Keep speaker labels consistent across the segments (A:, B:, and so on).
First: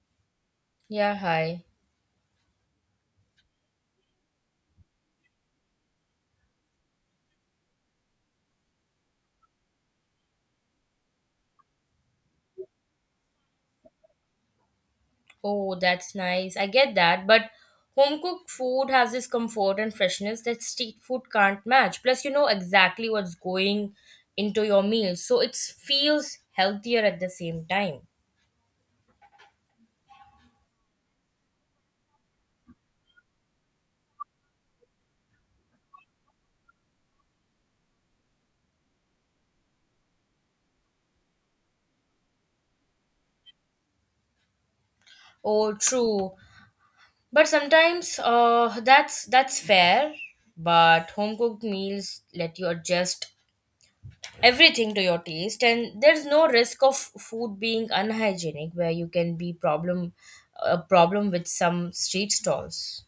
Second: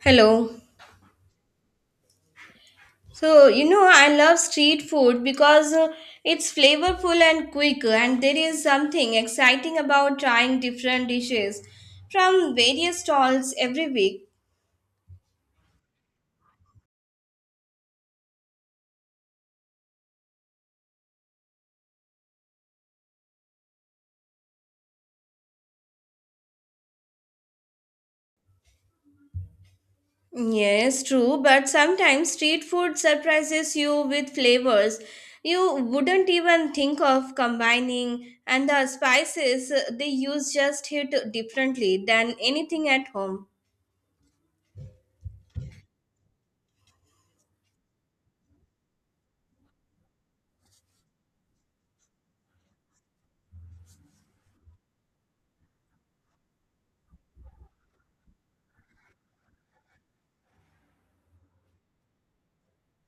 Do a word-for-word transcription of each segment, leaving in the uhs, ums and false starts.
A: Hello.
B: Yeah, hi.
A: So, you know, I love street food because uh, it's flavorful and quick, and there is something exciting about trying different dishes from various stalls every week.
B: Oh, that's nice. I get that, but home cooked food has this comfort and freshness that street food can't match. Plus, you know exactly what's going into your meal, so it feels healthier at the same time.
A: Yes, true, but sometimes street food surprises you with flavors you wouldn't even think of combining, and the spices uh, they use just hit differently than anything at home.
B: Oh, true. But sometimes, uh, that's that's fair. But home cooked meals let you adjust everything to your taste and there's no risk of food being unhygienic where you can be problem a problem with some street stalls.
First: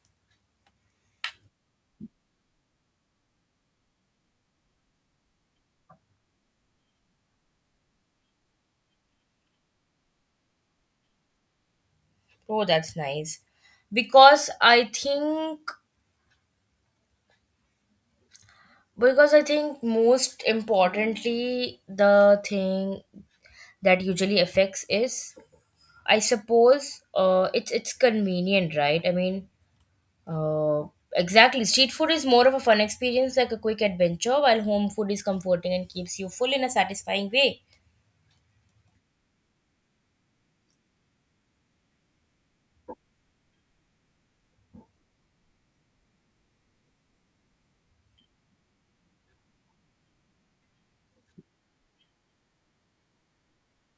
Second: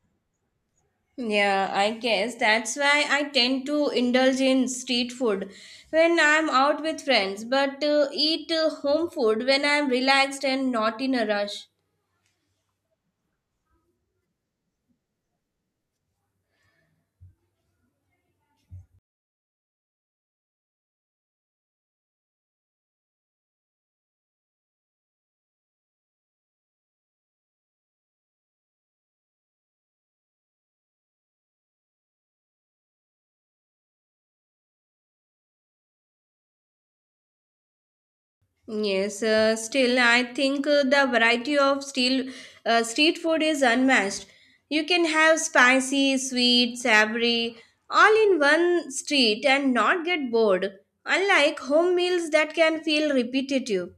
A: Yeah, I guess that's why I tend to indulge in street food when I'm out with friends, but uh, eat uh, home food when I'm relaxed and not in a rush.
B: Oh, that's nice because I think because i think most importantly the thing that usually affects is I suppose uh, it's it's convenient, right? I mean, uh, exactly, street food is more of a fun experience, like a quick adventure, while home food is comforting and keeps you full in a satisfying way.
A: Yes, uh, still, I think uh, the variety of steel, uh, street food is unmatched. You can have spicy, sweet, savory, all in one street and not get bored, unlike home meals that can feel repetitive.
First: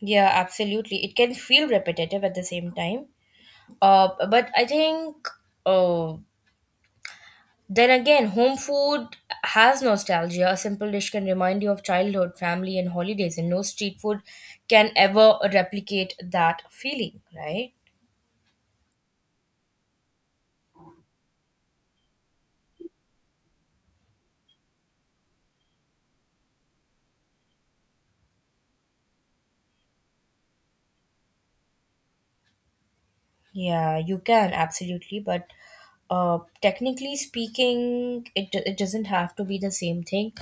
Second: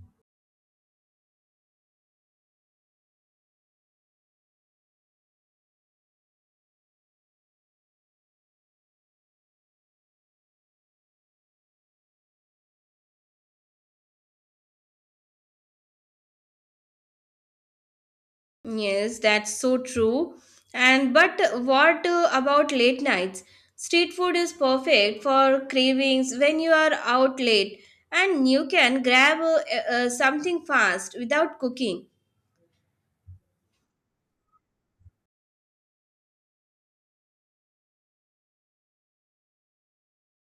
B: Yeah, absolutely. It can feel repetitive at the same time. Uh, but I think, uh, then again, home food has nostalgia. A simple dish can remind you of childhood, family, and holidays, and no street food can ever replicate that feeling, right?
A: Yes, that's so true. And but what uh, about late nights? Street food is perfect for cravings when you are out late and you can grab uh, uh, something fast without cooking.
B: Yeah, you can absolutely, but uh, technically speaking, it it doesn't have to be the same thing.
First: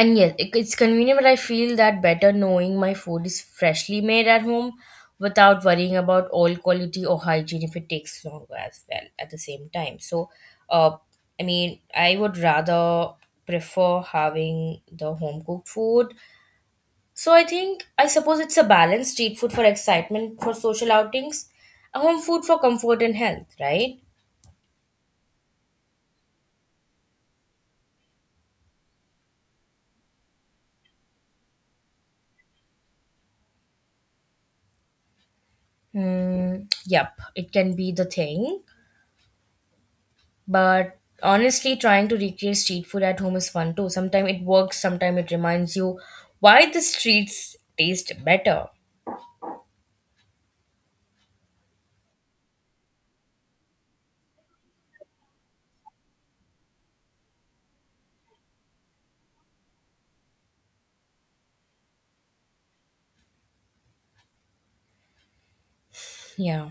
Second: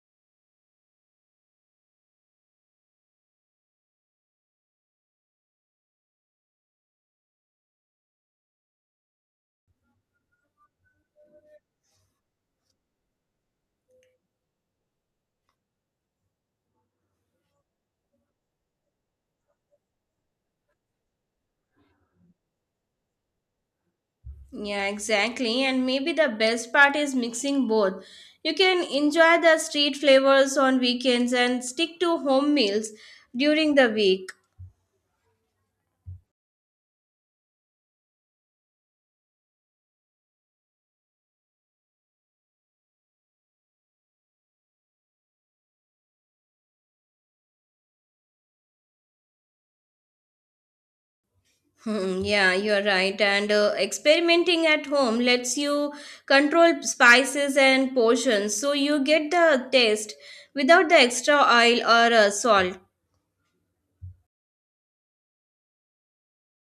B: And yes, it- it's convenient, but I feel that better knowing my food is freshly made at home without worrying about oil quality or hygiene if it takes longer as well at the same time. So, uh, I mean, I would rather prefer having the home cooked food. So I think, I suppose, it's a balance: street food for excitement, for social outings, and home food for comfort and health, right?
A: Yeah, exactly. And maybe the best part is mixing both. You can enjoy the street flavors on weekends and stick to home meals during the week.
B: Mm, yep, it can be the thing. But honestly, trying to recreate street food at home is fun too. Sometimes it works, sometimes it reminds you why the streets taste better.
A: Hmm, yeah, you're right. And uh, experimenting at home lets you control spices and portions, so you get the taste without the extra oil or uh, salt.
B: Yeah.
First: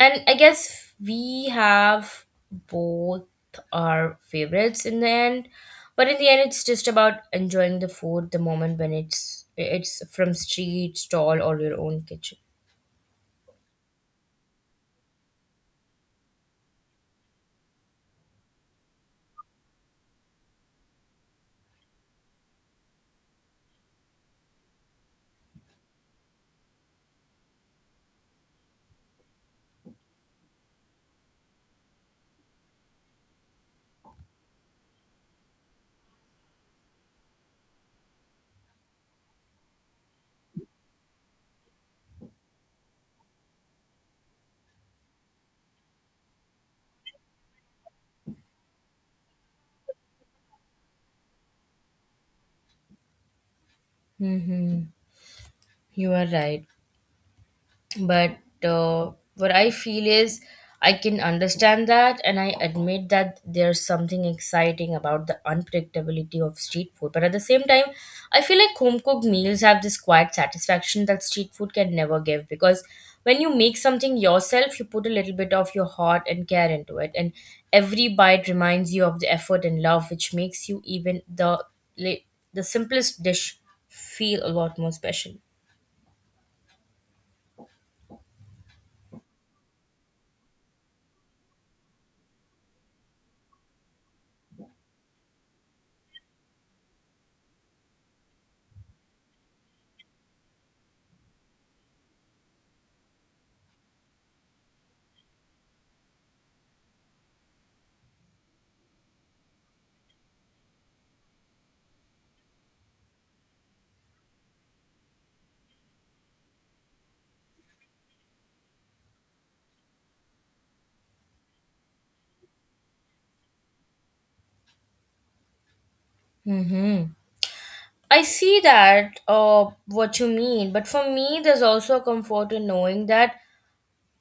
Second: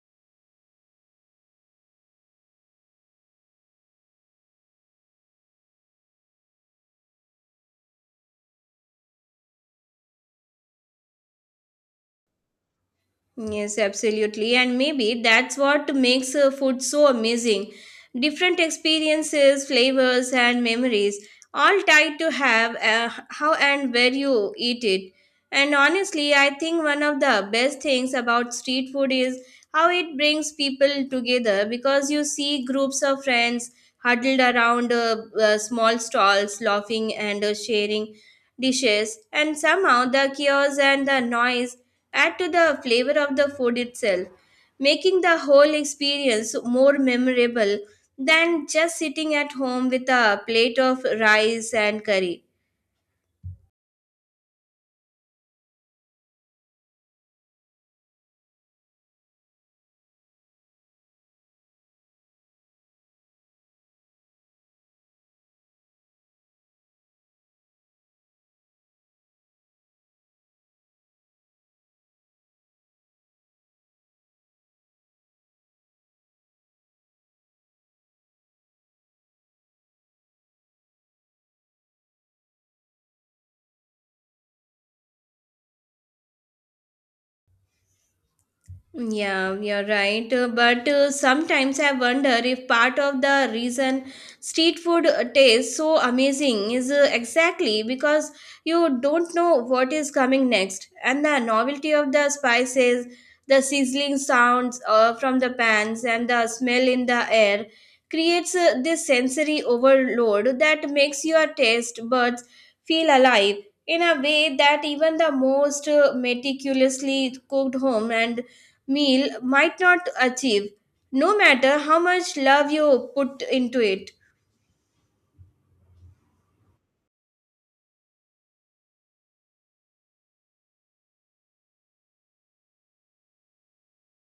B: And I guess we have both our favorites in the end. But in the end it's just about enjoying the food, the moment, when it's it's from street, stall or your own kitchen.
A: Yes, absolutely. And maybe that's what makes uh, food so amazing. Different experiences, flavors, and memories, all tied to have uh, how and where you eat it. And honestly, I think one of the best things about street food is how it brings people together because you see groups of friends huddled around uh, uh, small stalls, laughing and uh, sharing dishes. And somehow the chaos and the noise add to the flavor of the food itself, making the whole experience more memorable than just sitting at home with a plate of rice and curry.
B: Mm-hmm. You are right. but uh, what I feel is I can understand that, and I admit that there's something exciting about the unpredictability of street food, but at the same time I feel like home cooked meals have this quiet satisfaction that street food can never give, because when you make something yourself you put a little bit of your heart and care into it, and every bite reminds you of the effort and love, which makes you even the the simplest dish feel a lot more special.
A: Yeah, you're right. Uh, But uh, sometimes I wonder if part of the reason street food uh, tastes so amazing is uh, exactly because you don't know what is coming next. And the novelty of the spices, the sizzling sounds uh, from the pans, and the smell in the air creates uh, this sensory overload that makes your taste buds feel alive in a way that even the most uh, meticulously cooked home and meal might not achieve, no matter how much love you put into it.
B: Mhm. I see that uh, what you mean, but for me, there's also a comfort in knowing that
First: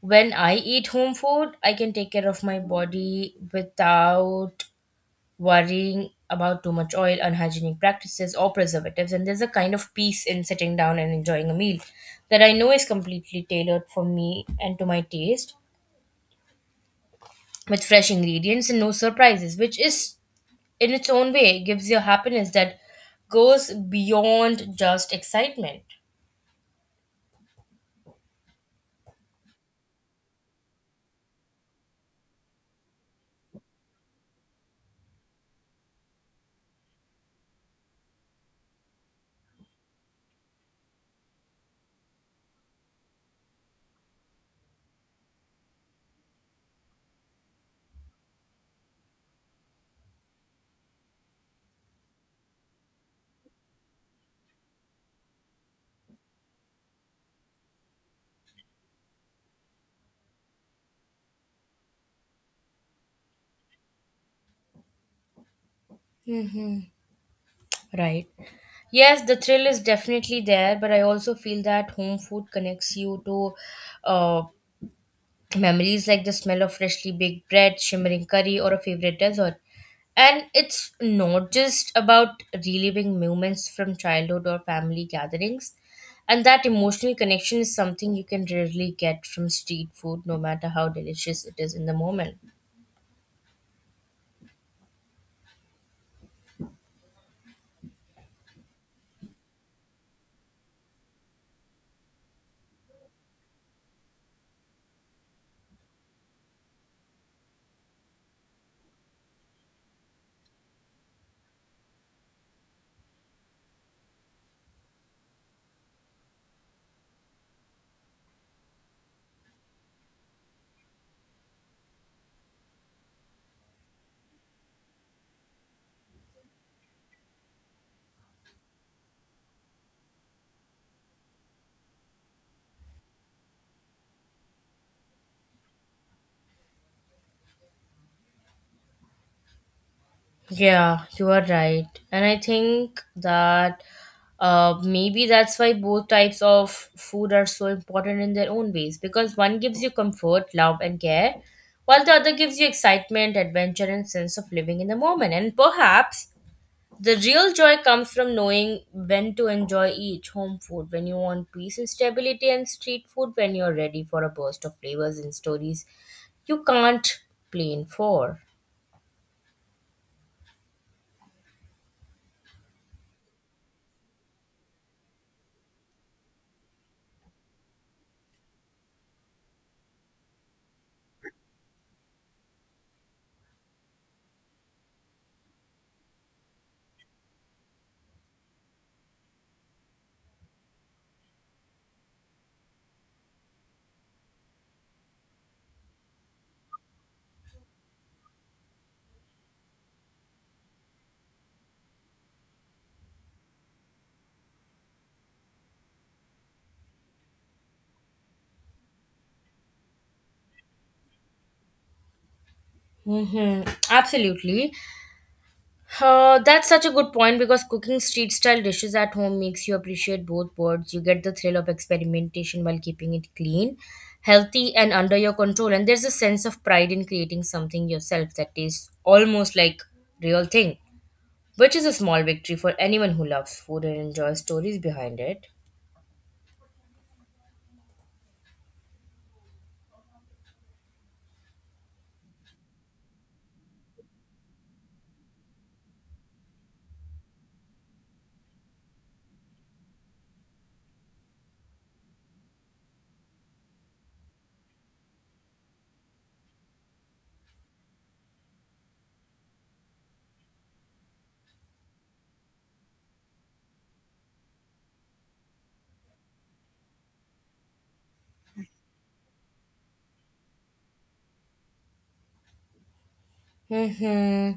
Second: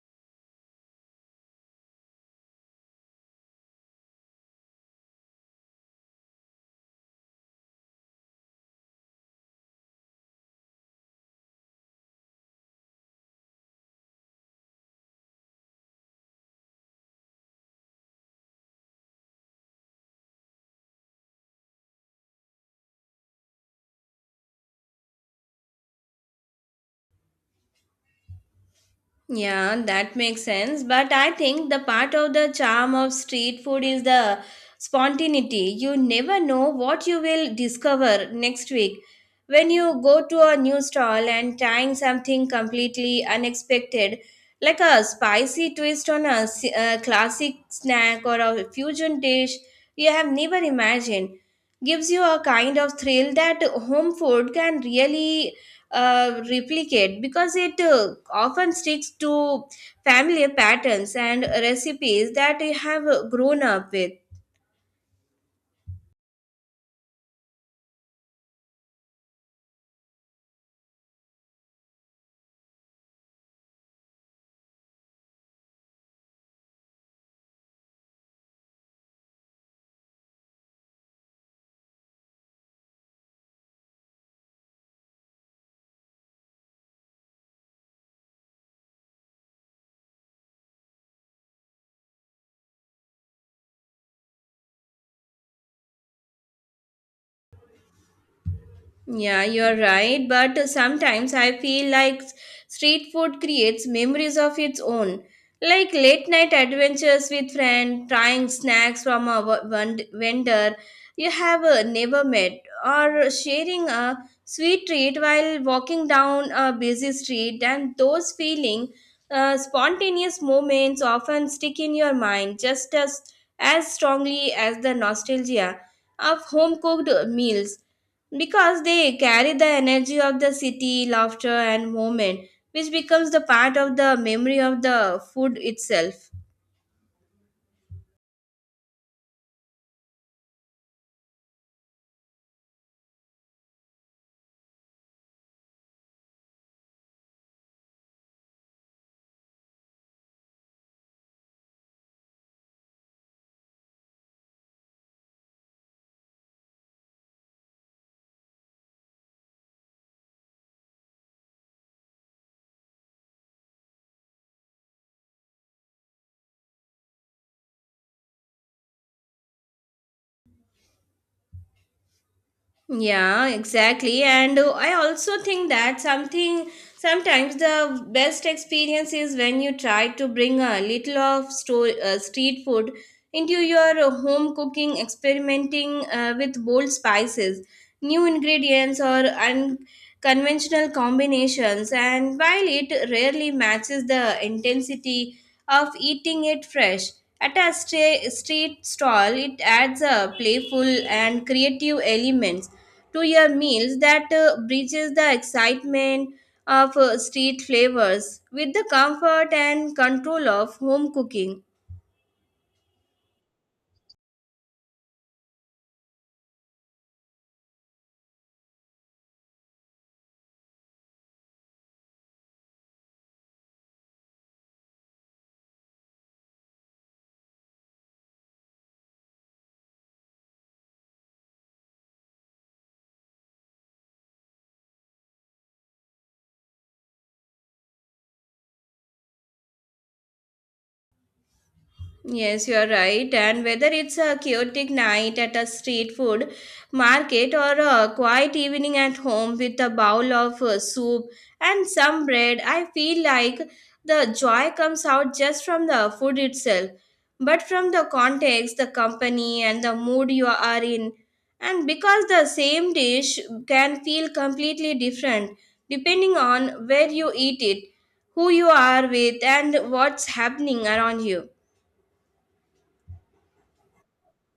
B: when I eat home food, I can take care of my body without worrying about too much oil, unhygienic practices, or preservatives. And there's a kind of peace in sitting down and enjoying a meal that I know is completely tailored for me and to my taste, with fresh ingredients and no surprises, which is in its own way gives you happiness that goes beyond just excitement.
A: Yeah, that makes sense. But I think the part of the charm of street food is the spontaneity. You never know what you will discover next week. When you go to a new stall and trying something completely unexpected, like a spicy twist on a, s- a classic snack or a fusion dish you have never imagined, gives you a kind of thrill that home food can really uh, replicate because it uh, often sticks to familiar patterns and recipes that we have uh, grown up with.
B: Hmm. Right. Yes, the thrill is definitely there, but I also feel that home food connects you to uh, memories, like the smell of freshly baked bread, shimmering curry, or a favorite dessert. And it's not just about reliving moments from childhood or family gatherings. And that emotional connection is something you can rarely get from street food, no matter how delicious it is in the moment.
A: Yeah, you're right, but sometimes I feel like s- street food creates memories of its own. Like late night adventures with friends, trying snacks from a v- vend- vendor you have uh, never met, or sharing a sweet treat while walking down a busy street, and those feeling uh, spontaneous moments often stick in your mind just as as strongly as the nostalgia of home cooked meals because they carry the energy of the city, laughter, and moment, which becomes the part of the memory of the food itself.
B: Yeah, you are right. And I think that, uh, maybe that's why both types of food are so important in their own ways, because one gives you comfort, love, and care, while the other gives you excitement, adventure, and sense of living in the moment. And perhaps the real joy comes from knowing when to enjoy each: home food when you want peace and stability, and street food when you're ready for a burst of flavors and stories you can't plan for.
A: Yeah, exactly. And uh, I also think that something sometimes the best experience is when you try to bring a little of store, uh, street food into your uh, home cooking, experimenting uh, with bold spices, new ingredients, or unconventional combinations. And while it rarely matches the intensity of eating it fresh, at a stra- street stall, it adds a playful and creative element to your meals that uh, bridges the excitement of uh, street flavors with the comfort and control of home cooking.
B: Mm-hmm. Absolutely. Uh, that's such a good point, because cooking street style dishes at home makes you appreciate both worlds. You get the thrill of experimentation while keeping it clean, healthy, and under your control. And there's a sense of pride in creating something yourself that tastes almost like real thing, which is a small victory for anyone who loves food and enjoys stories behind it.
A: Yes, you are right. And whether it's a chaotic night at a street food market or a quiet evening at home with a bowl of uh, soup and some bread, I feel like the joy comes out just from the food itself, but from the context, the company, and the mood you are in. And because the same dish can feel completely different depending on where you eat it, who you are with, and what's happening around you.
B: Hmm.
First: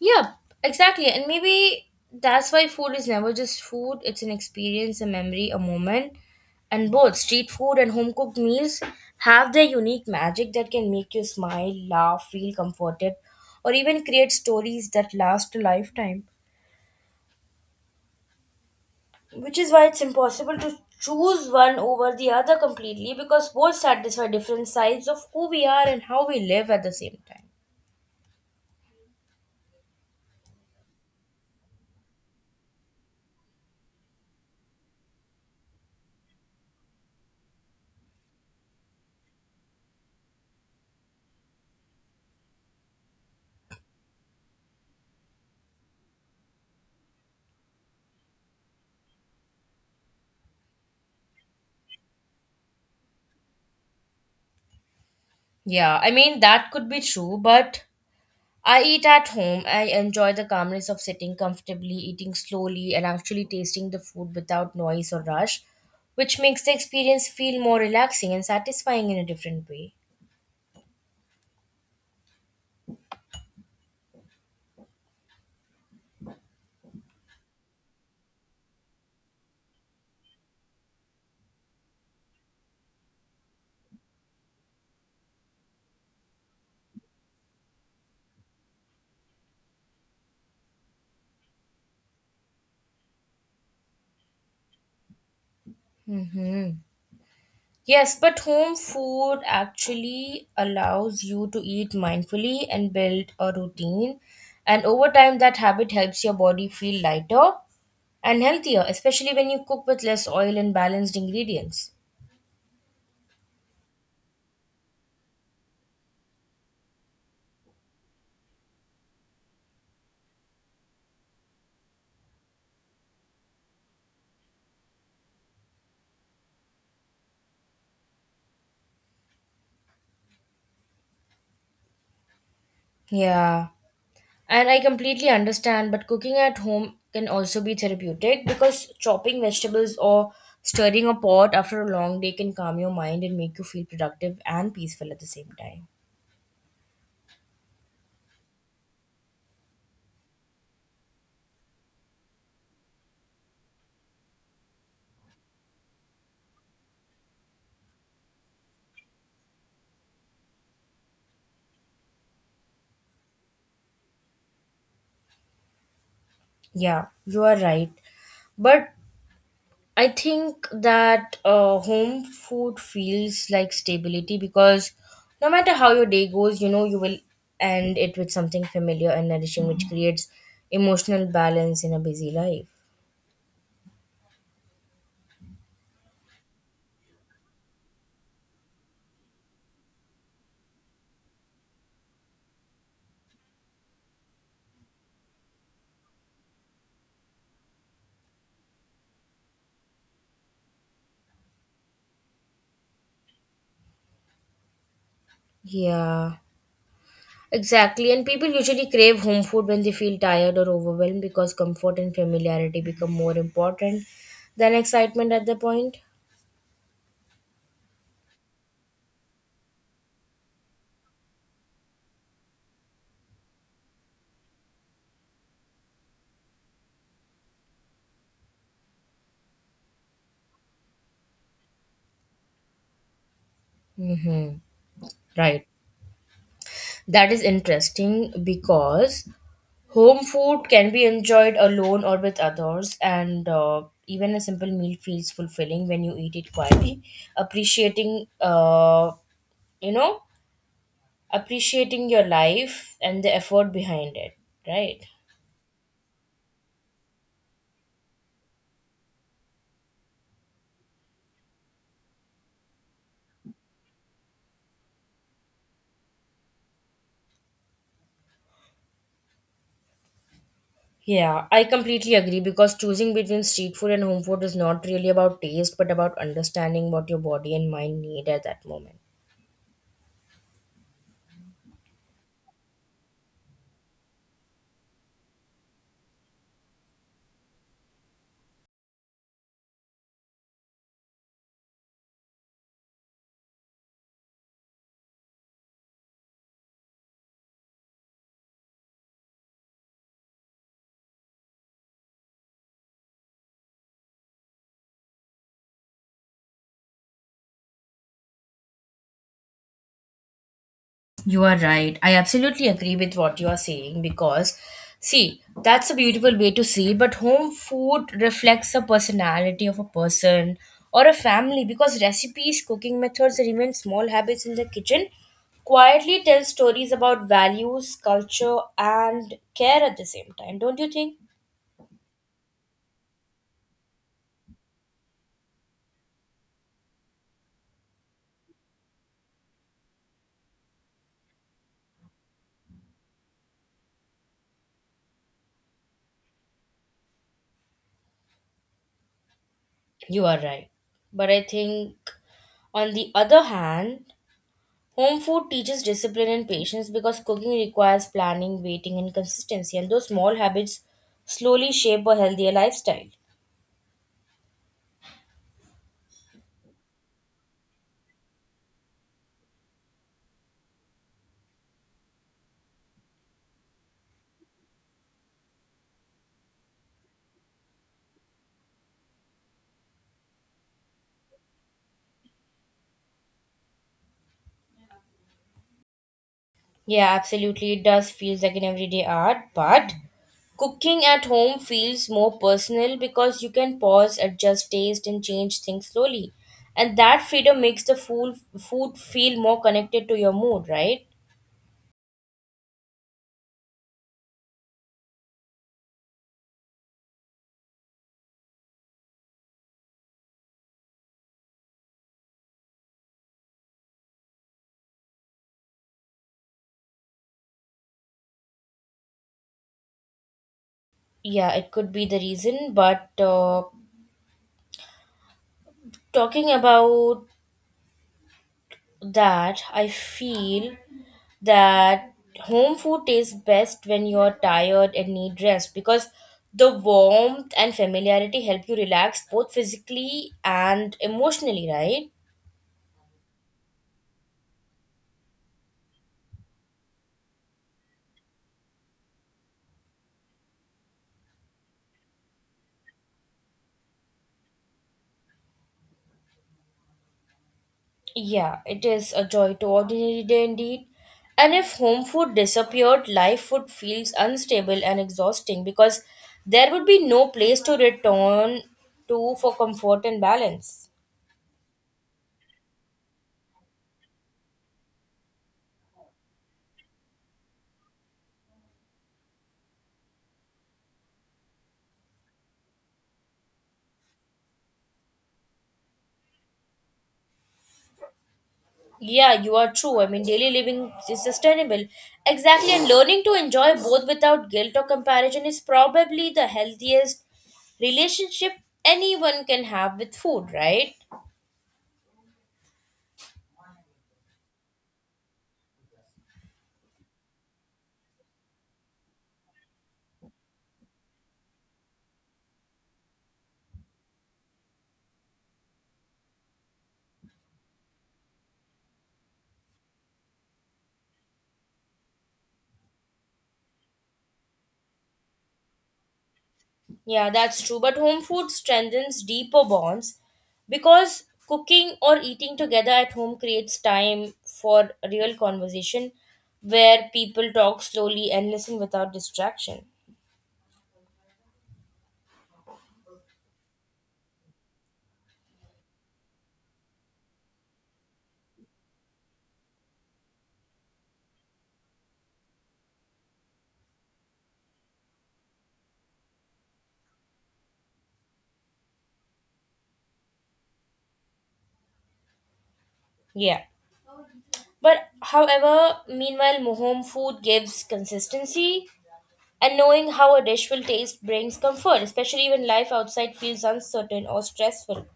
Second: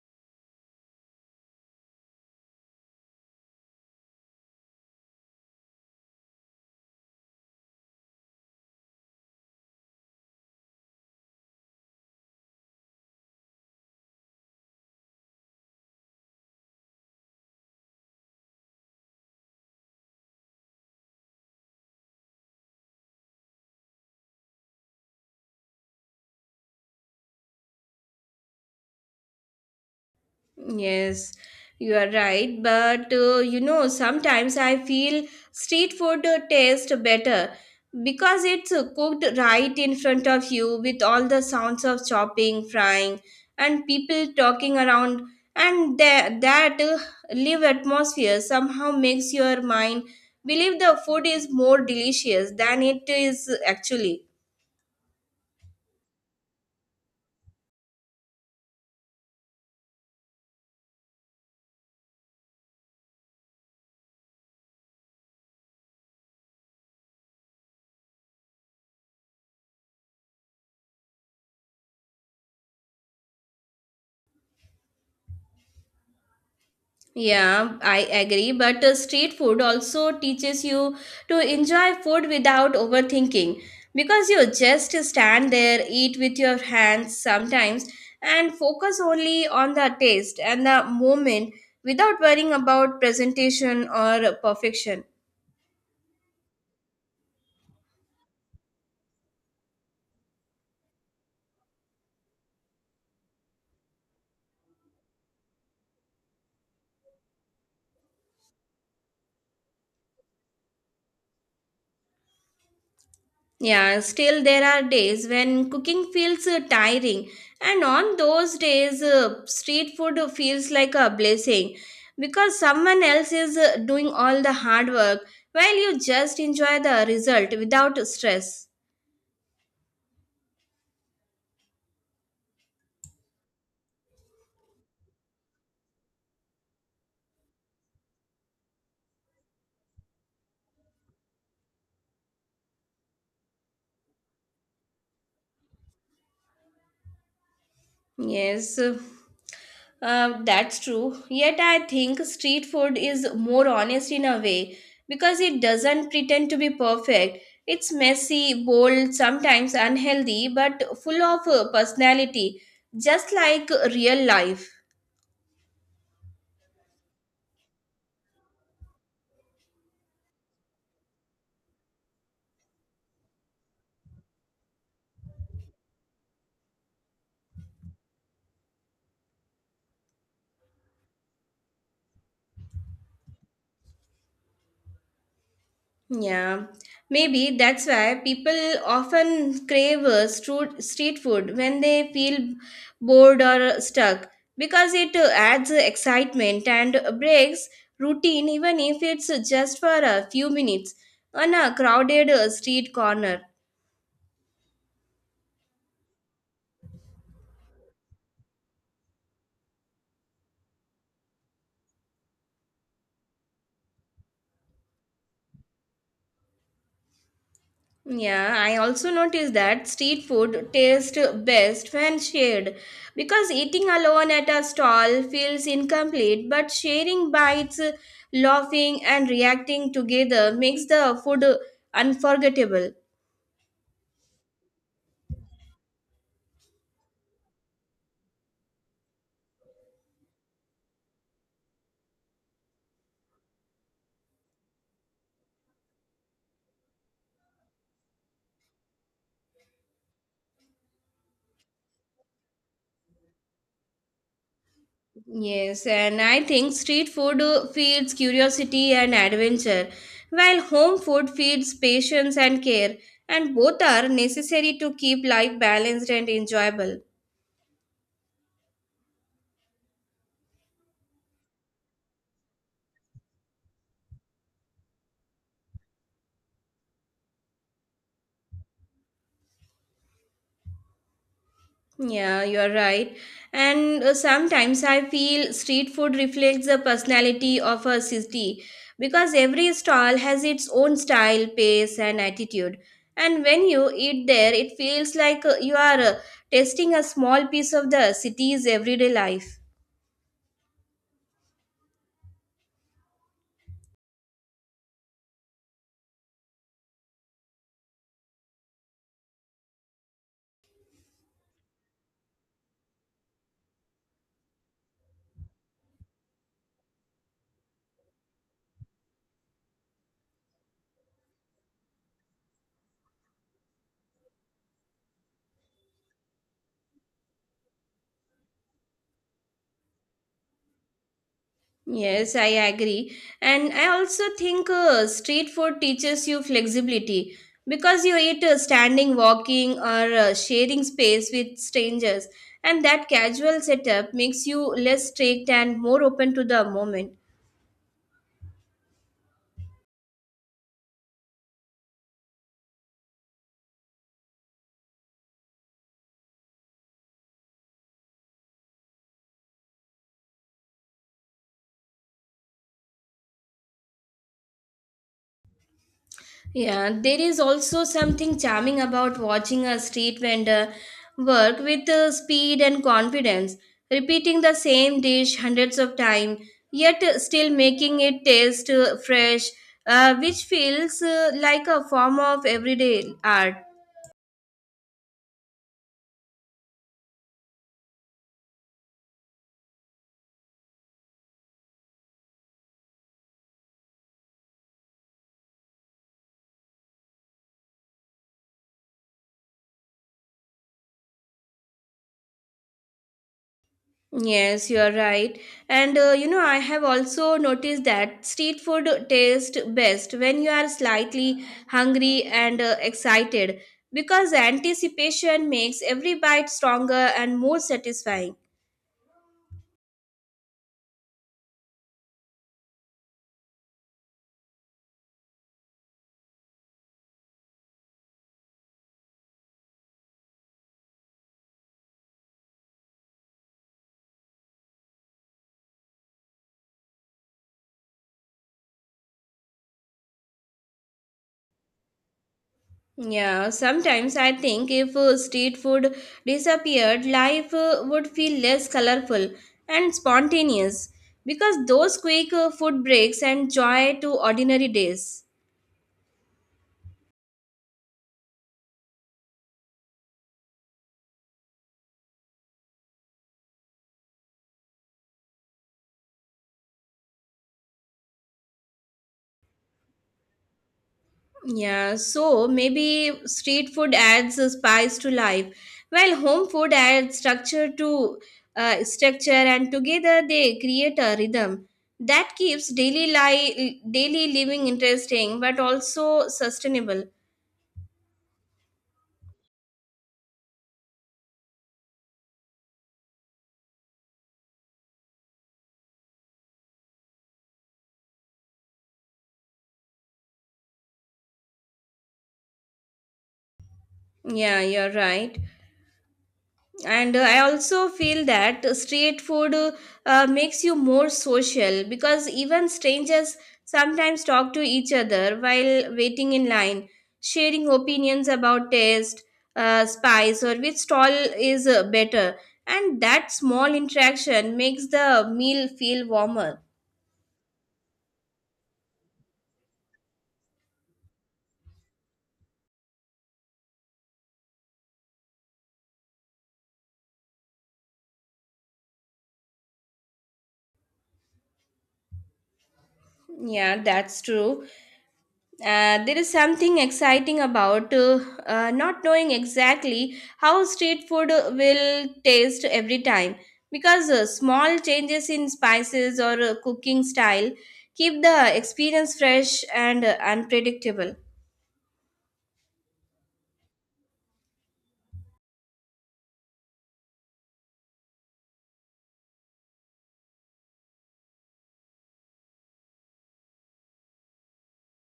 B: Yeah, exactly. And maybe that's why food is never just food. It's an experience, a memory, a moment. And both street food and home cooked meals have their unique magic that can make you smile, laugh, feel comforted, or even create stories that last a lifetime, which is why it's impossible to choose one over the other completely, because both satisfy different sides of who we are and how we live at the same time.
A: Yes, you are right. But uh, you know, sometimes I feel street food uh, tastes better because it's uh, cooked right in front of you with all the sounds of chopping, frying, and people talking around. And that, that uh, live atmosphere somehow makes your mind believe the food is more delicious than it is actually.
B: Yeah, I mean, that could be true, but I eat at home. I enjoy the calmness of sitting comfortably, eating slowly, and actually tasting the food without noise or rush, which makes the experience feel more relaxing and satisfying in a different way.
A: Yeah, I agree. But uh, street food also teaches you to enjoy food without overthinking because you just stand there, eat with your hands sometimes, and focus only on the taste and the moment without worrying about presentation or perfection.
B: Hmm. Yes, but home food actually allows you to eat mindfully and build a routine. And over time, that habit helps your body feel lighter and healthier, especially when you cook with less oil and balanced ingredients.
A: Yeah, still there are days when cooking feels uh, tiring, and on those days, uh, street food feels like a blessing because someone else is uh, doing all the hard work while you just enjoy the result without stress.
B: Yeah. And I completely understand, but cooking at home can also be therapeutic because chopping vegetables or stirring a pot after a long day can calm your mind and make you feel productive and peaceful at the same time.
A: Yes, uh, uh, that's true. Yet I think street food is more honest in a way because it doesn't pretend to be perfect. It's messy, bold, sometimes unhealthy, but full of uh, personality, just like real life.
B: Yeah, you are right. But I think that, uh, home food feels like stability because no matter how your day goes, you know you will end it with something familiar and nourishing, which creates emotional balance in a busy life.
A: Yeah, maybe that's why people often crave uh, stru- street food when they feel bored or stuck because it uh, adds excitement and breaks routine, even if it's just for a few minutes on a crowded uh, street corner.
B: Yeah. Exactly, and people usually crave home food when they feel tired or overwhelmed because comfort and familiarity become more important than excitement at the point.
A: Yeah, I also noticed that street food tastes best when shared because eating alone at a stall feels incomplete, but sharing bites, laughing, and reacting together makes the food unforgettable.
B: Mm-hmm. Right. That is interesting because home food can be enjoyed alone or with others, and uh, even a simple meal feels fulfilling when you eat it quietly, appreciating, uh, you know, appreciating your life and the effort behind it. Right.
A: Yes, and I think street food uh, feeds curiosity and adventure, while home food feeds patience and care, and both are necessary to keep life balanced and enjoyable.
B: Yeah, I completely agree because choosing between street food and home food is not really about taste, but about understanding what your body and mind need at that moment.
A: Yeah, you're right. And uh, sometimes I feel street food reflects the personality of a city because every stall has its own style, pace, and attitude. And when you eat there, it feels like uh, you are uh, tasting a small piece of the city's everyday life.
B: You are right. I absolutely agree with what you are saying because, see, that's a beautiful way to see. But home food reflects the personality of a person or a family because recipes, cooking methods, and even small habits in the kitchen quietly tell stories about values, culture, and care at the same time. Don't you think?
A: Yes, I agree. And I also think uh, street food teaches you flexibility because you eat uh, standing, walking, or uh, sharing space with strangers. And that casual setup makes you less strict and more open to the moment.
B: You are right. But I think, on the other hand, home food teaches discipline and patience because cooking requires planning, waiting, and consistency, and those small habits slowly shape a healthier lifestyle.
A: Yeah, there is also something charming about watching a street vendor work with uh, speed and confidence, repeating the same dish hundreds of times, yet uh, still making it taste uh, fresh, uh, which feels uh, like a form of everyday art.
B: Yeah, absolutely. It does feel like an everyday art, but cooking at home feels more personal because you can pause, adjust taste, and change things slowly. And that freedom makes the food, food feel more connected to your mood, right?
A: Yes, you are right. And uh, you know, I have also noticed that street food tastes best when you are slightly hungry and uh, excited because anticipation makes every bite stronger and more satisfying.
B: Yeah, it could be the reason, but uh, talking about that, I feel that home food tastes best when you're tired and need rest because the warmth and familiarity help you relax both physically and emotionally, right?
A: Yeah, sometimes I think if uh, street food disappeared, life uh, would feel less colorful and spontaneous because those quick uh, food breaks and joy to ordinary days.
B: Yeah, it is a joy to ordinary day indeed. And if home food disappeared, life would feel unstable and exhausting because there would be no place to return to for comfort and balance.
A: Yeah, so maybe street food adds a spice to life, while home food adds structure to uh, structure, and together they create a rhythm that keeps daily life, daily living interesting, but also sustainable.
B: Yeah, you are true. I mean, daily living is sustainable. Exactly. And learning to enjoy both without guilt or comparison is probably the healthiest relationship anyone can have with food, right?
A: Yeah, you're right. And uh, I also feel that street food uh, uh, makes you more social because even strangers sometimes talk to each other while waiting in line sharing opinions about taste, uh, spice or which stall is uh, better, and that small interaction makes the meal feel warmer.
B: Yeah, that's true. But home food strengthens deeper bonds because cooking or eating together at home creates time for real conversation where people talk slowly and listen without distraction.
A: Yeah, that's true. Uh, there is something exciting about uh, uh, not knowing exactly how street food will taste every time because uh, small changes in spices or uh, cooking style keep the experience fresh and uh, unpredictable.
B: Yeah. But however, meanwhile, home food gives consistency, and knowing how a dish will taste brings comfort, especially when life outside feels uncertain or stressful.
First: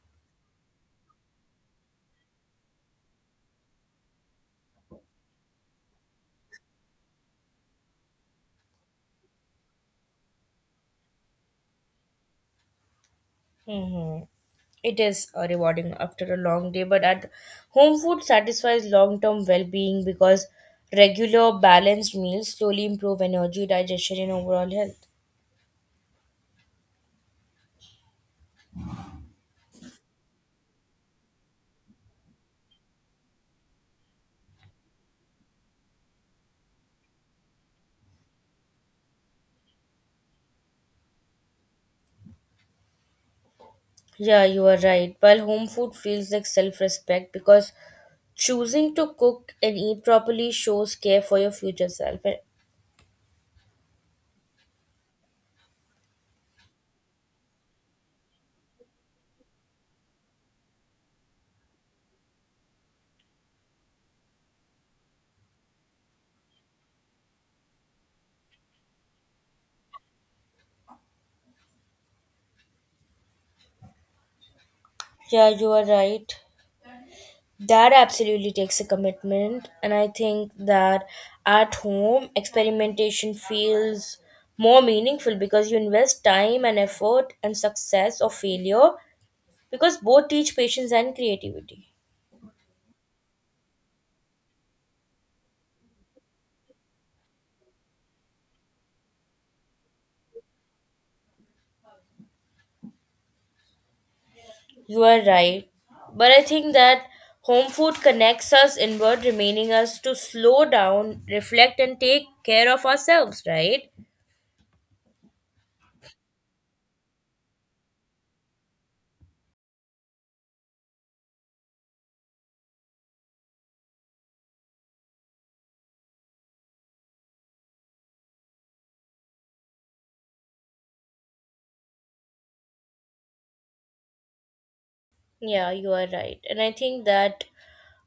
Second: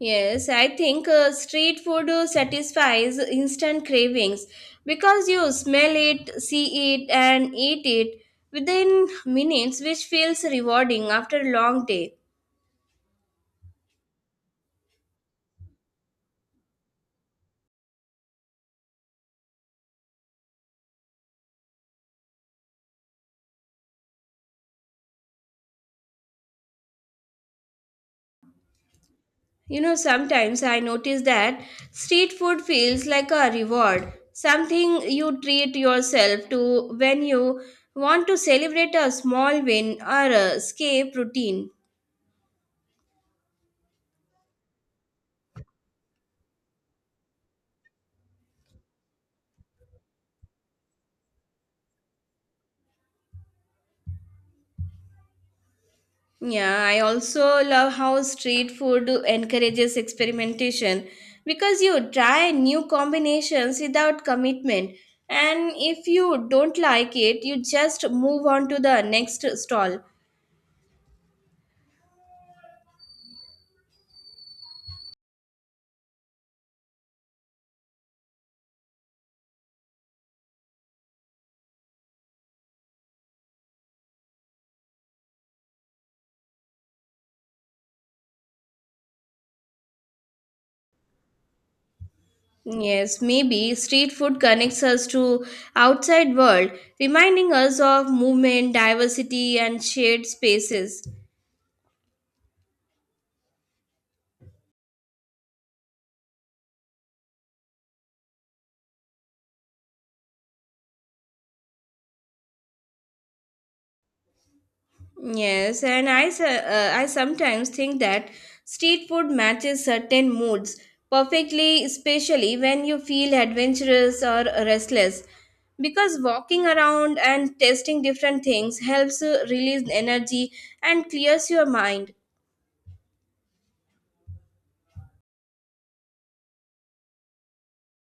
A: Yes, I think uh, street food uh, satisfies instant cravings because you smell it, see it, and eat it within minutes, which feels rewarding after a long day.
B: Mhm. It is uh, rewarding after a long day, but at home food satisfies long term well being because regular, balanced meals slowly improve energy, digestion, and overall health.
A: You know, sometimes I notice that street food feels like a reward, something you treat yourself to when you want to celebrate a small win or a escape routine.
B: Yeah, you are right. While home food feels like self respect because choosing to cook and eat properly shows care for your future self. And
A: Yeah, I also love how street food encourages experimentation because you try new combinations without commitment. And if you don't like it, you just move on to the next stall.
B: yeah, you are right. That absolutely takes a commitment, and I think that at home experimentation feels more meaningful because you invest time and effort and success or failure, because both teach patience and creativity.
A: Yes, maybe street food connects us to outside world, reminding us of movement, diversity and shared spaces.
B: You are right. But I think that home food connects us inward, remaining us to slow down, reflect, and take care of ourselves, right?
A: Yes, and I s- uh, I sometimes think that street food matches certain moods perfectly, especially when you feel adventurous or restless. Because walking around and testing different things helps uh, release energy and clears your mind.
B: Yeah, you are right. And I think that,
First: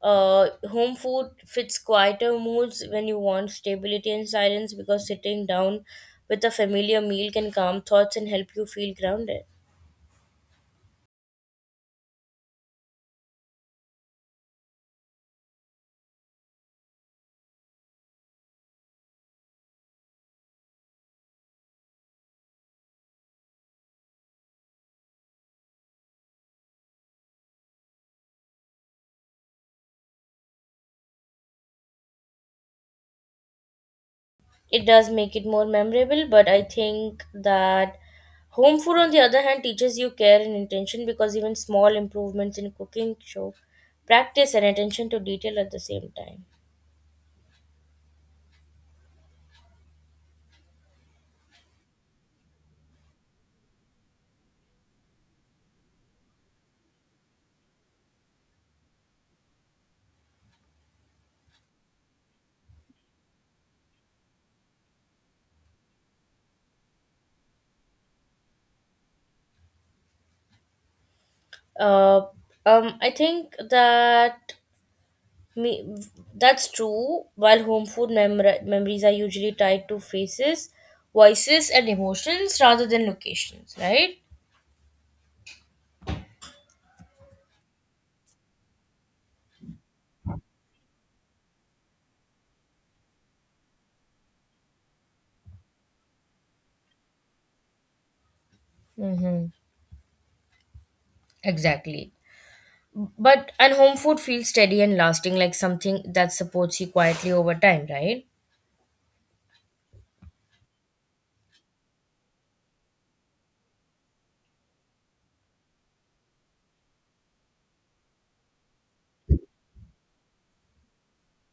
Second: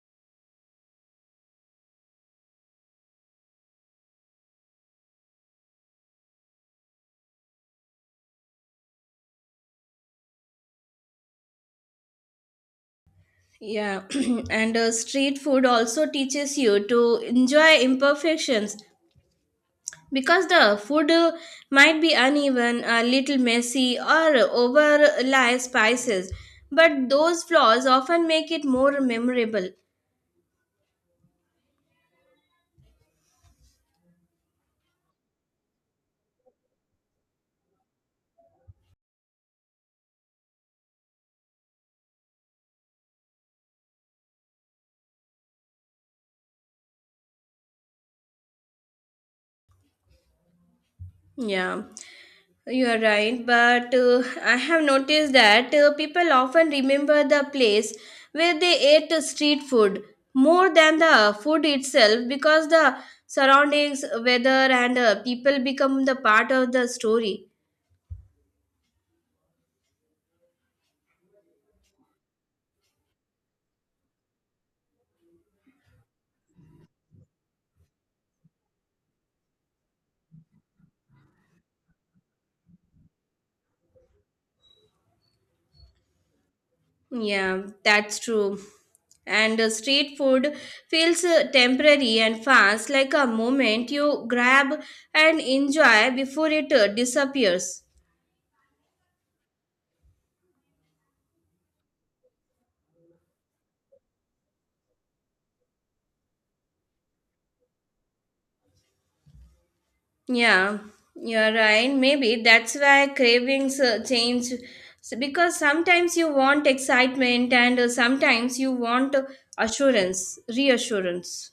B: uh, home food fits quieter moods when you want stability and silence because sitting down with a familiar meal can calm thoughts and help you feel grounded.
A: Yeah, and uh, street food also teaches you to enjoy imperfections because the food uh, might be uneven, a little messy, or overly spices. But those flaws often make it more memorable.
B: It does make it more memorable, but I think that home food, on the other hand, teaches you care and intention because even small improvements in cooking show practice and attention to detail at the same time.
A: Yeah, you are right. But uh, I have noticed that uh, people often remember the place where they ate the street food more than the food itself because the surroundings, weather, and uh, people become the part of the story.
B: Uh, um, I think that Me, that's true. While home food memor- memories are usually tied to faces, voices, and emotions rather than locations, right?
A: Yeah, that's true. And uh, street food feels uh, temporary and fast, like a moment you grab and enjoy before it uh, disappears.
B: Mm-hmm. Exactly. But and home food feels steady and lasting, like something that supports you quietly over time, right?
A: Yeah, you're right. Maybe that's why cravings uh, change S- because sometimes you want excitement and uh, sometimes you want uh, assurance, reassurance.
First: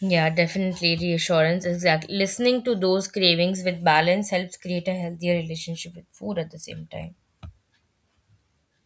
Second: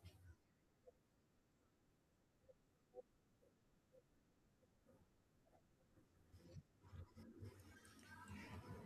B: Yeah, definitely reassurance. Exactly. Listening to those cravings with balance helps create a healthier relationship with food at the same time.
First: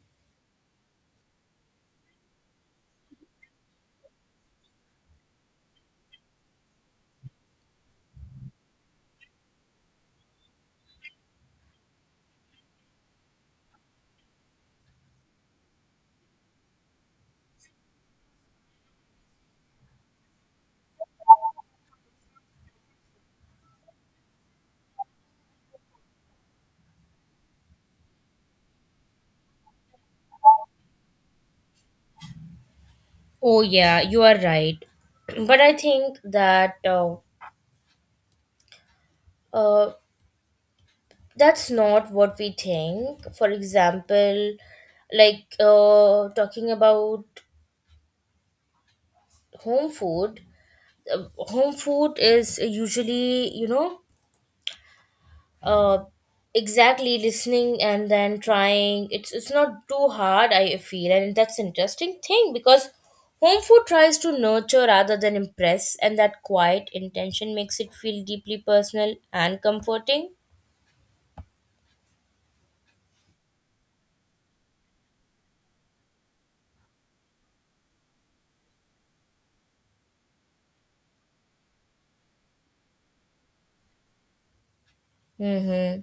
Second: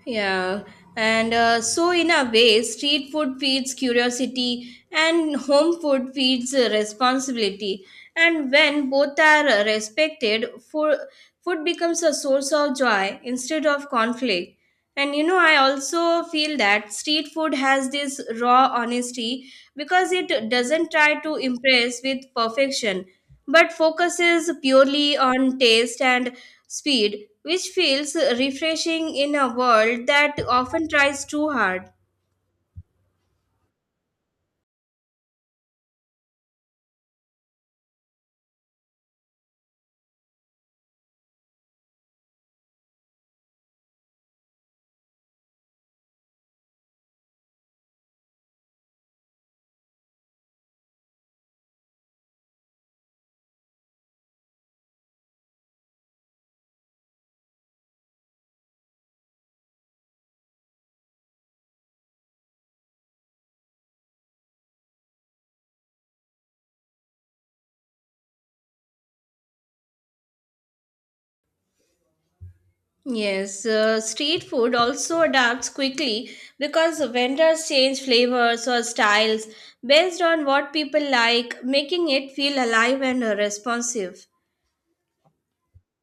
A: Yeah, and uh, so in a way, street food feeds curiosity and home food feeds uh, responsibility. And when both are uh, respected, food, food becomes a source of joy instead of conflict. And you know, I also feel that street food has this raw honesty because it doesn't try to impress with perfection but focuses purely on taste and speed, which feels refreshing in a world that often tries too hard.
B: Oh yeah, you are right. But I think that uh, uh, that's not what we think, for example, like, uh, talking about home food, uh, home food is usually, you know, uh, exactly listening and then trying, it's it's not too hard I feel. And that's interesting thing because home food tries to nurture rather than impress, and that quiet intention makes it feel deeply personal and comforting.
A: Yes, uh, street food also adapts quickly because vendors change flavors or styles based on what people like, making it feel alive and uh, responsive.
B: Mm-hmm.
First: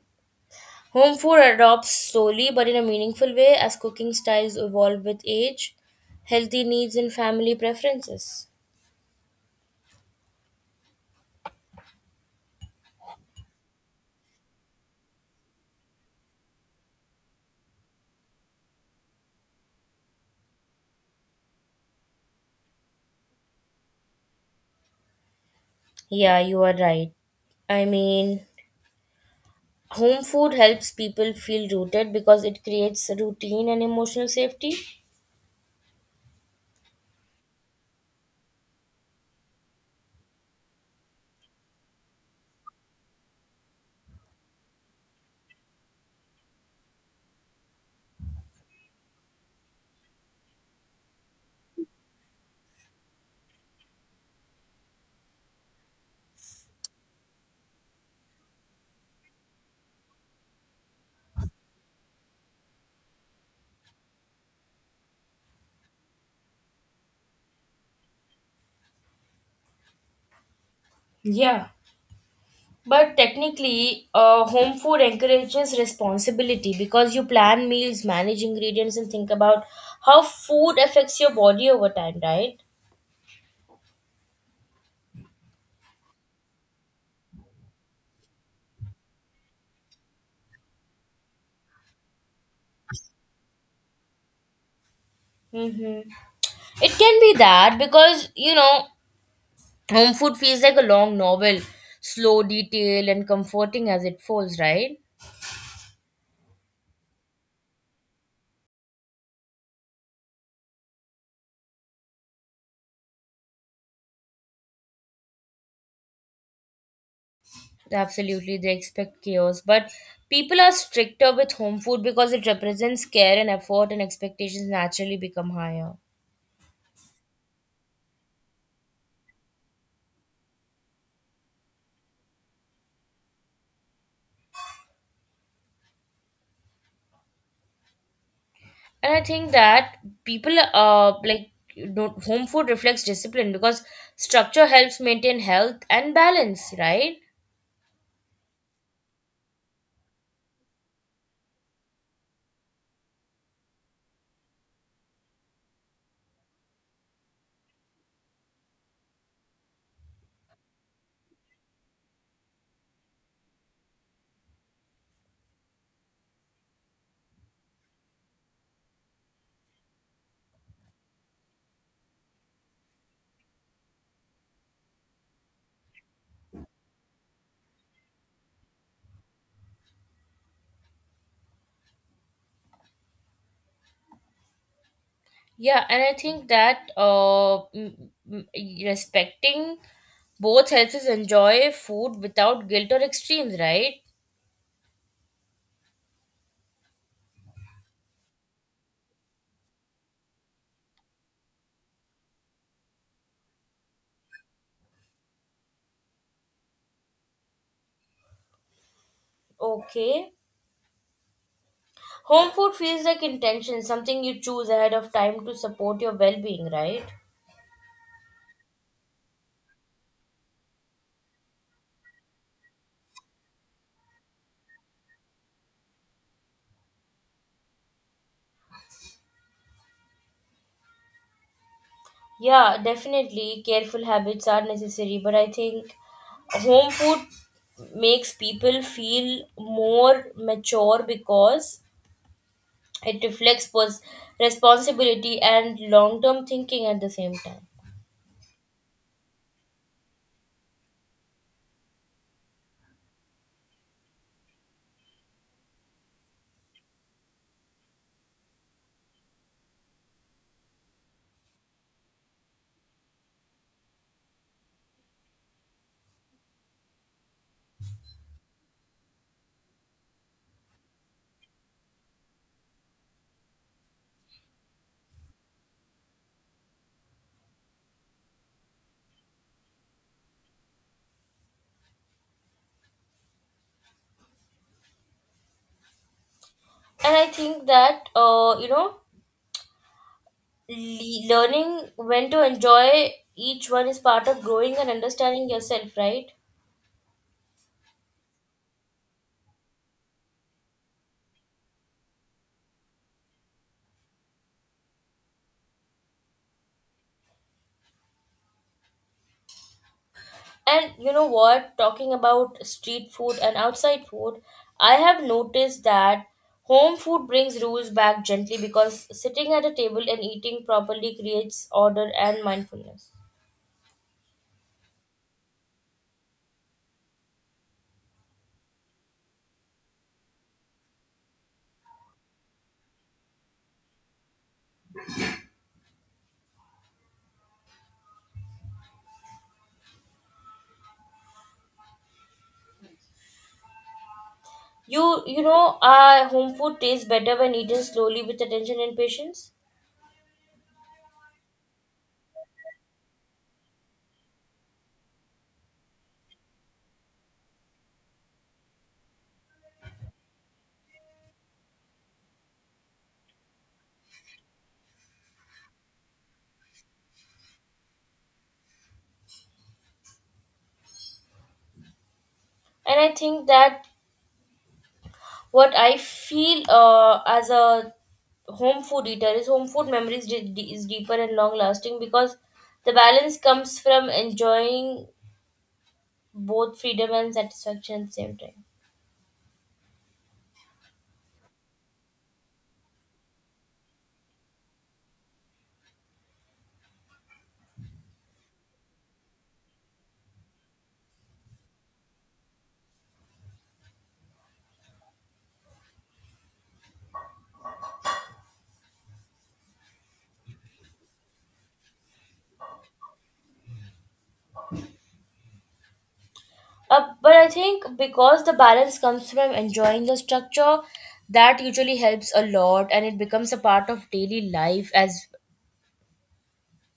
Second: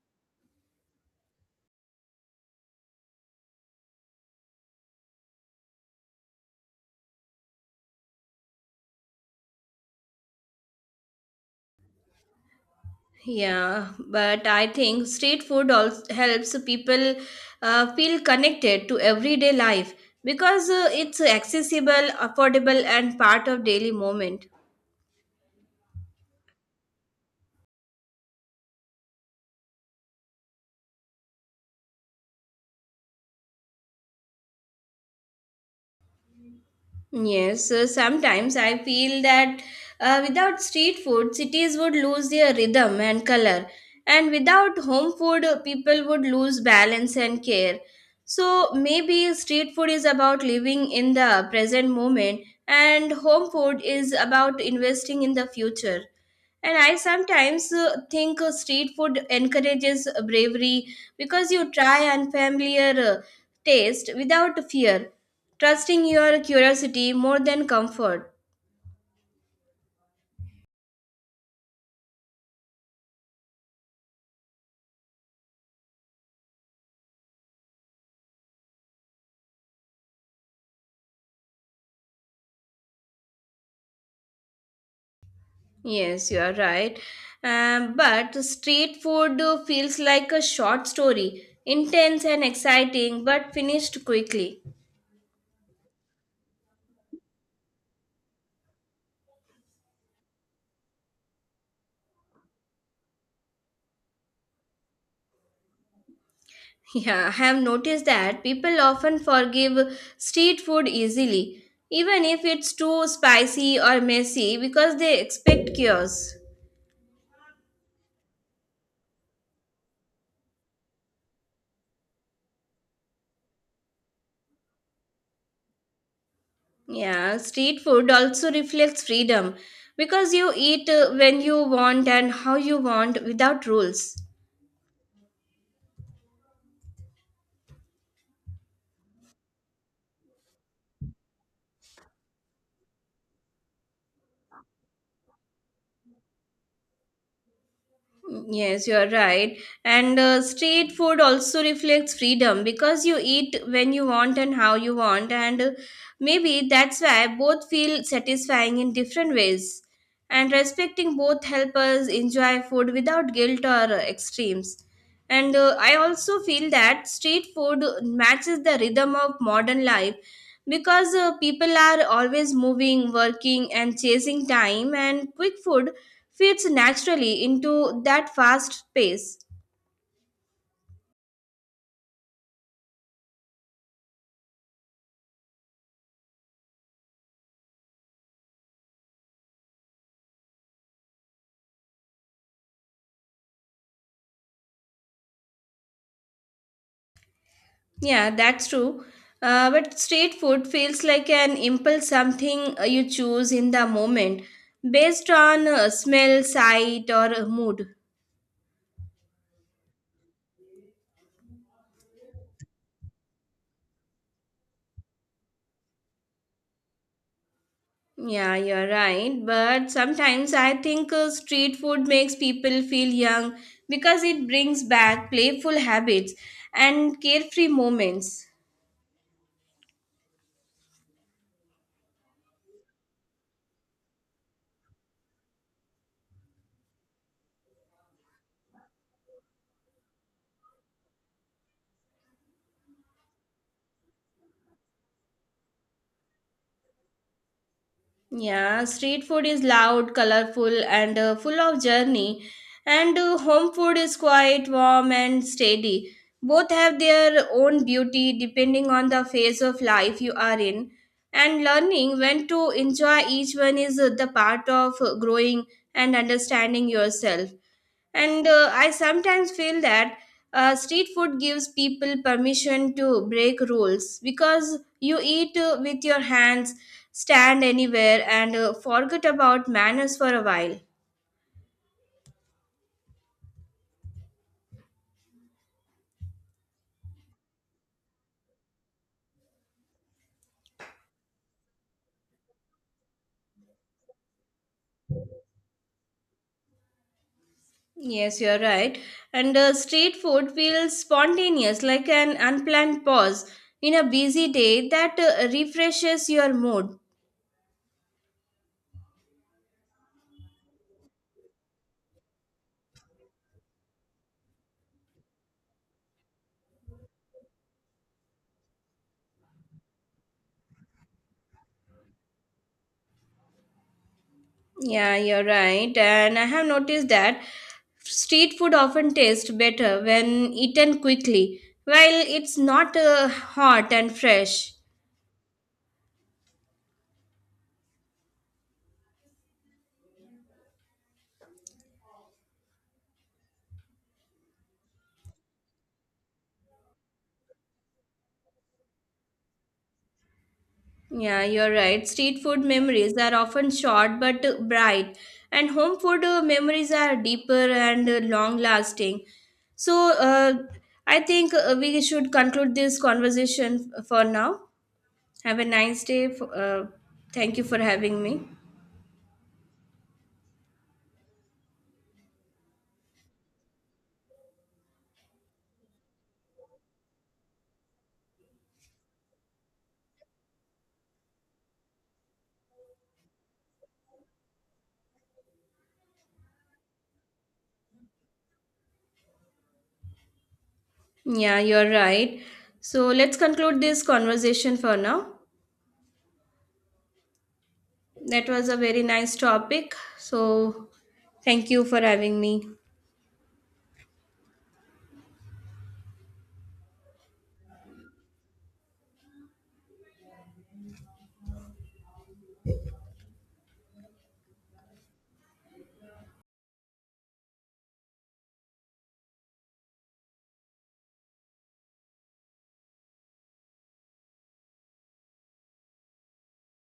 B: Home food adopts slowly but in a meaningful way, as cooking styles evolve with age, healthy needs, and family preferences.
A: Yeah, but I think street food also helps people uh, feel connected to everyday life because uh, it's accessible, affordable, and part of daily moment.
B: Yeah, you are right. I mean, home food helps people feel rooted because it creates routine and emotional safety.
A: Yes, uh, sometimes I feel that uh, without street food, cities would lose their rhythm and color, and without home food, uh, people would lose balance and care. So maybe street food is about living in the present moment, and home food is about investing in the future. And I sometimes uh, think uh, street food encourages bravery because you try unfamiliar uh, taste without fear, trusting your curiosity more than comfort.
B: Yeah. But technically, uh, home food encourages responsibility because you plan meals, manage ingredients, and think about how food affects your body over time, right?
A: Yes, you are right. Um, but street food uh, feels like a short story, intense and exciting, but finished quickly.
B: Mm-hmm. It can be that because, you know, home food feels like a long novel, slow, detailed, and comforting as it folds, right?
A: Yeah, I have noticed that people often forgive street food easily, even if it's too spicy or messy, because they expect cures.
B: Absolutely, they expect chaos. But people are stricter with home food because it represents care and effort, and expectations naturally become higher.
A: Yeah, street food also reflects freedom because you eat uh, when you want and how you want without rules.
B: And I think that people, uh, like, don't, home food reflects discipline because structure helps maintain health and balance, right?
A: Yes, you are right. And uh, street food also reflects freedom because you eat when you want and how you want. And uh, maybe that's why both feel satisfying in different ways. And respecting both help us enjoy food without guilt or uh, extremes. And uh, I also feel that street food matches the rhythm of modern life because uh, people are always moving, working, and chasing time, and quick food fits naturally into that fast pace.
B: Yeah, and I think that uh, m- m- respecting both helps us enjoy food without guilt or extremes, right?
A: Yeah, that's true. Uh, but street food feels like an impulse, something uh, you choose in the moment based on uh, smell, sight, or uh, mood.
B: Okay. Home food feels like intention, something you choose ahead of time to support your well being, right?
A: Yeah, you're right. But sometimes I think uh, street food makes people feel young because it brings back playful habits and carefree moments.
B: Yeah, definitely. Careful habits are necessary, but I think home food makes people feel more mature because it reflects pers- responsibility and long term thinking at the same time.
A: Yeah, street food is loud, colorful, and uh, full of journey, and uh, home food is quiet, warm, and steady. Both have their own beauty depending on the phase of life you are in, and learning when to enjoy each one is uh, the part of uh, growing and understanding yourself. And uh, I sometimes feel that uh, street food gives people permission to break rules because you eat uh, with your hands, stand anywhere, and uh, forget about manners for a while.
B: And I think that, uh, you know, le- learning when to enjoy each one is part of growing and understanding yourself, right?
A: Yes, you're right. And uh, street food feels spontaneous, like an unplanned pause in a busy day that uh, refreshes your mood.
B: And you know what, talking about street food and outside food, I have noticed that home food brings rules back gently because sitting at a table and eating properly creates order and mindfulness.
A: Yeah, you're right. And I have noticed that street food often tastes better when eaten quickly, while it's not uh, hot and fresh.
B: you you know, uh, home food tastes better when eaten slowly with attention and patience.
A: Yeah, you're right. Street food memories are often short but uh, bright, and home food uh, memories are deeper and uh, long lasting. So, uh, I think uh, we should conclude this conversation f- for now. Have a nice day. F- uh, thank you for having me.
B: And I think that what I feel, uh, as a home food eater, is home food memories de- de- is deeper and long lasting because the balance comes from enjoying both freedom and satisfaction at the same time.
A: Yeah, you're right. So let's conclude this conversation for now. That was a very nice topic. So thank you for having me.
B: Uh, but I think because the balance comes from enjoying the structure, that usually helps a lot and it becomes a part of daily life as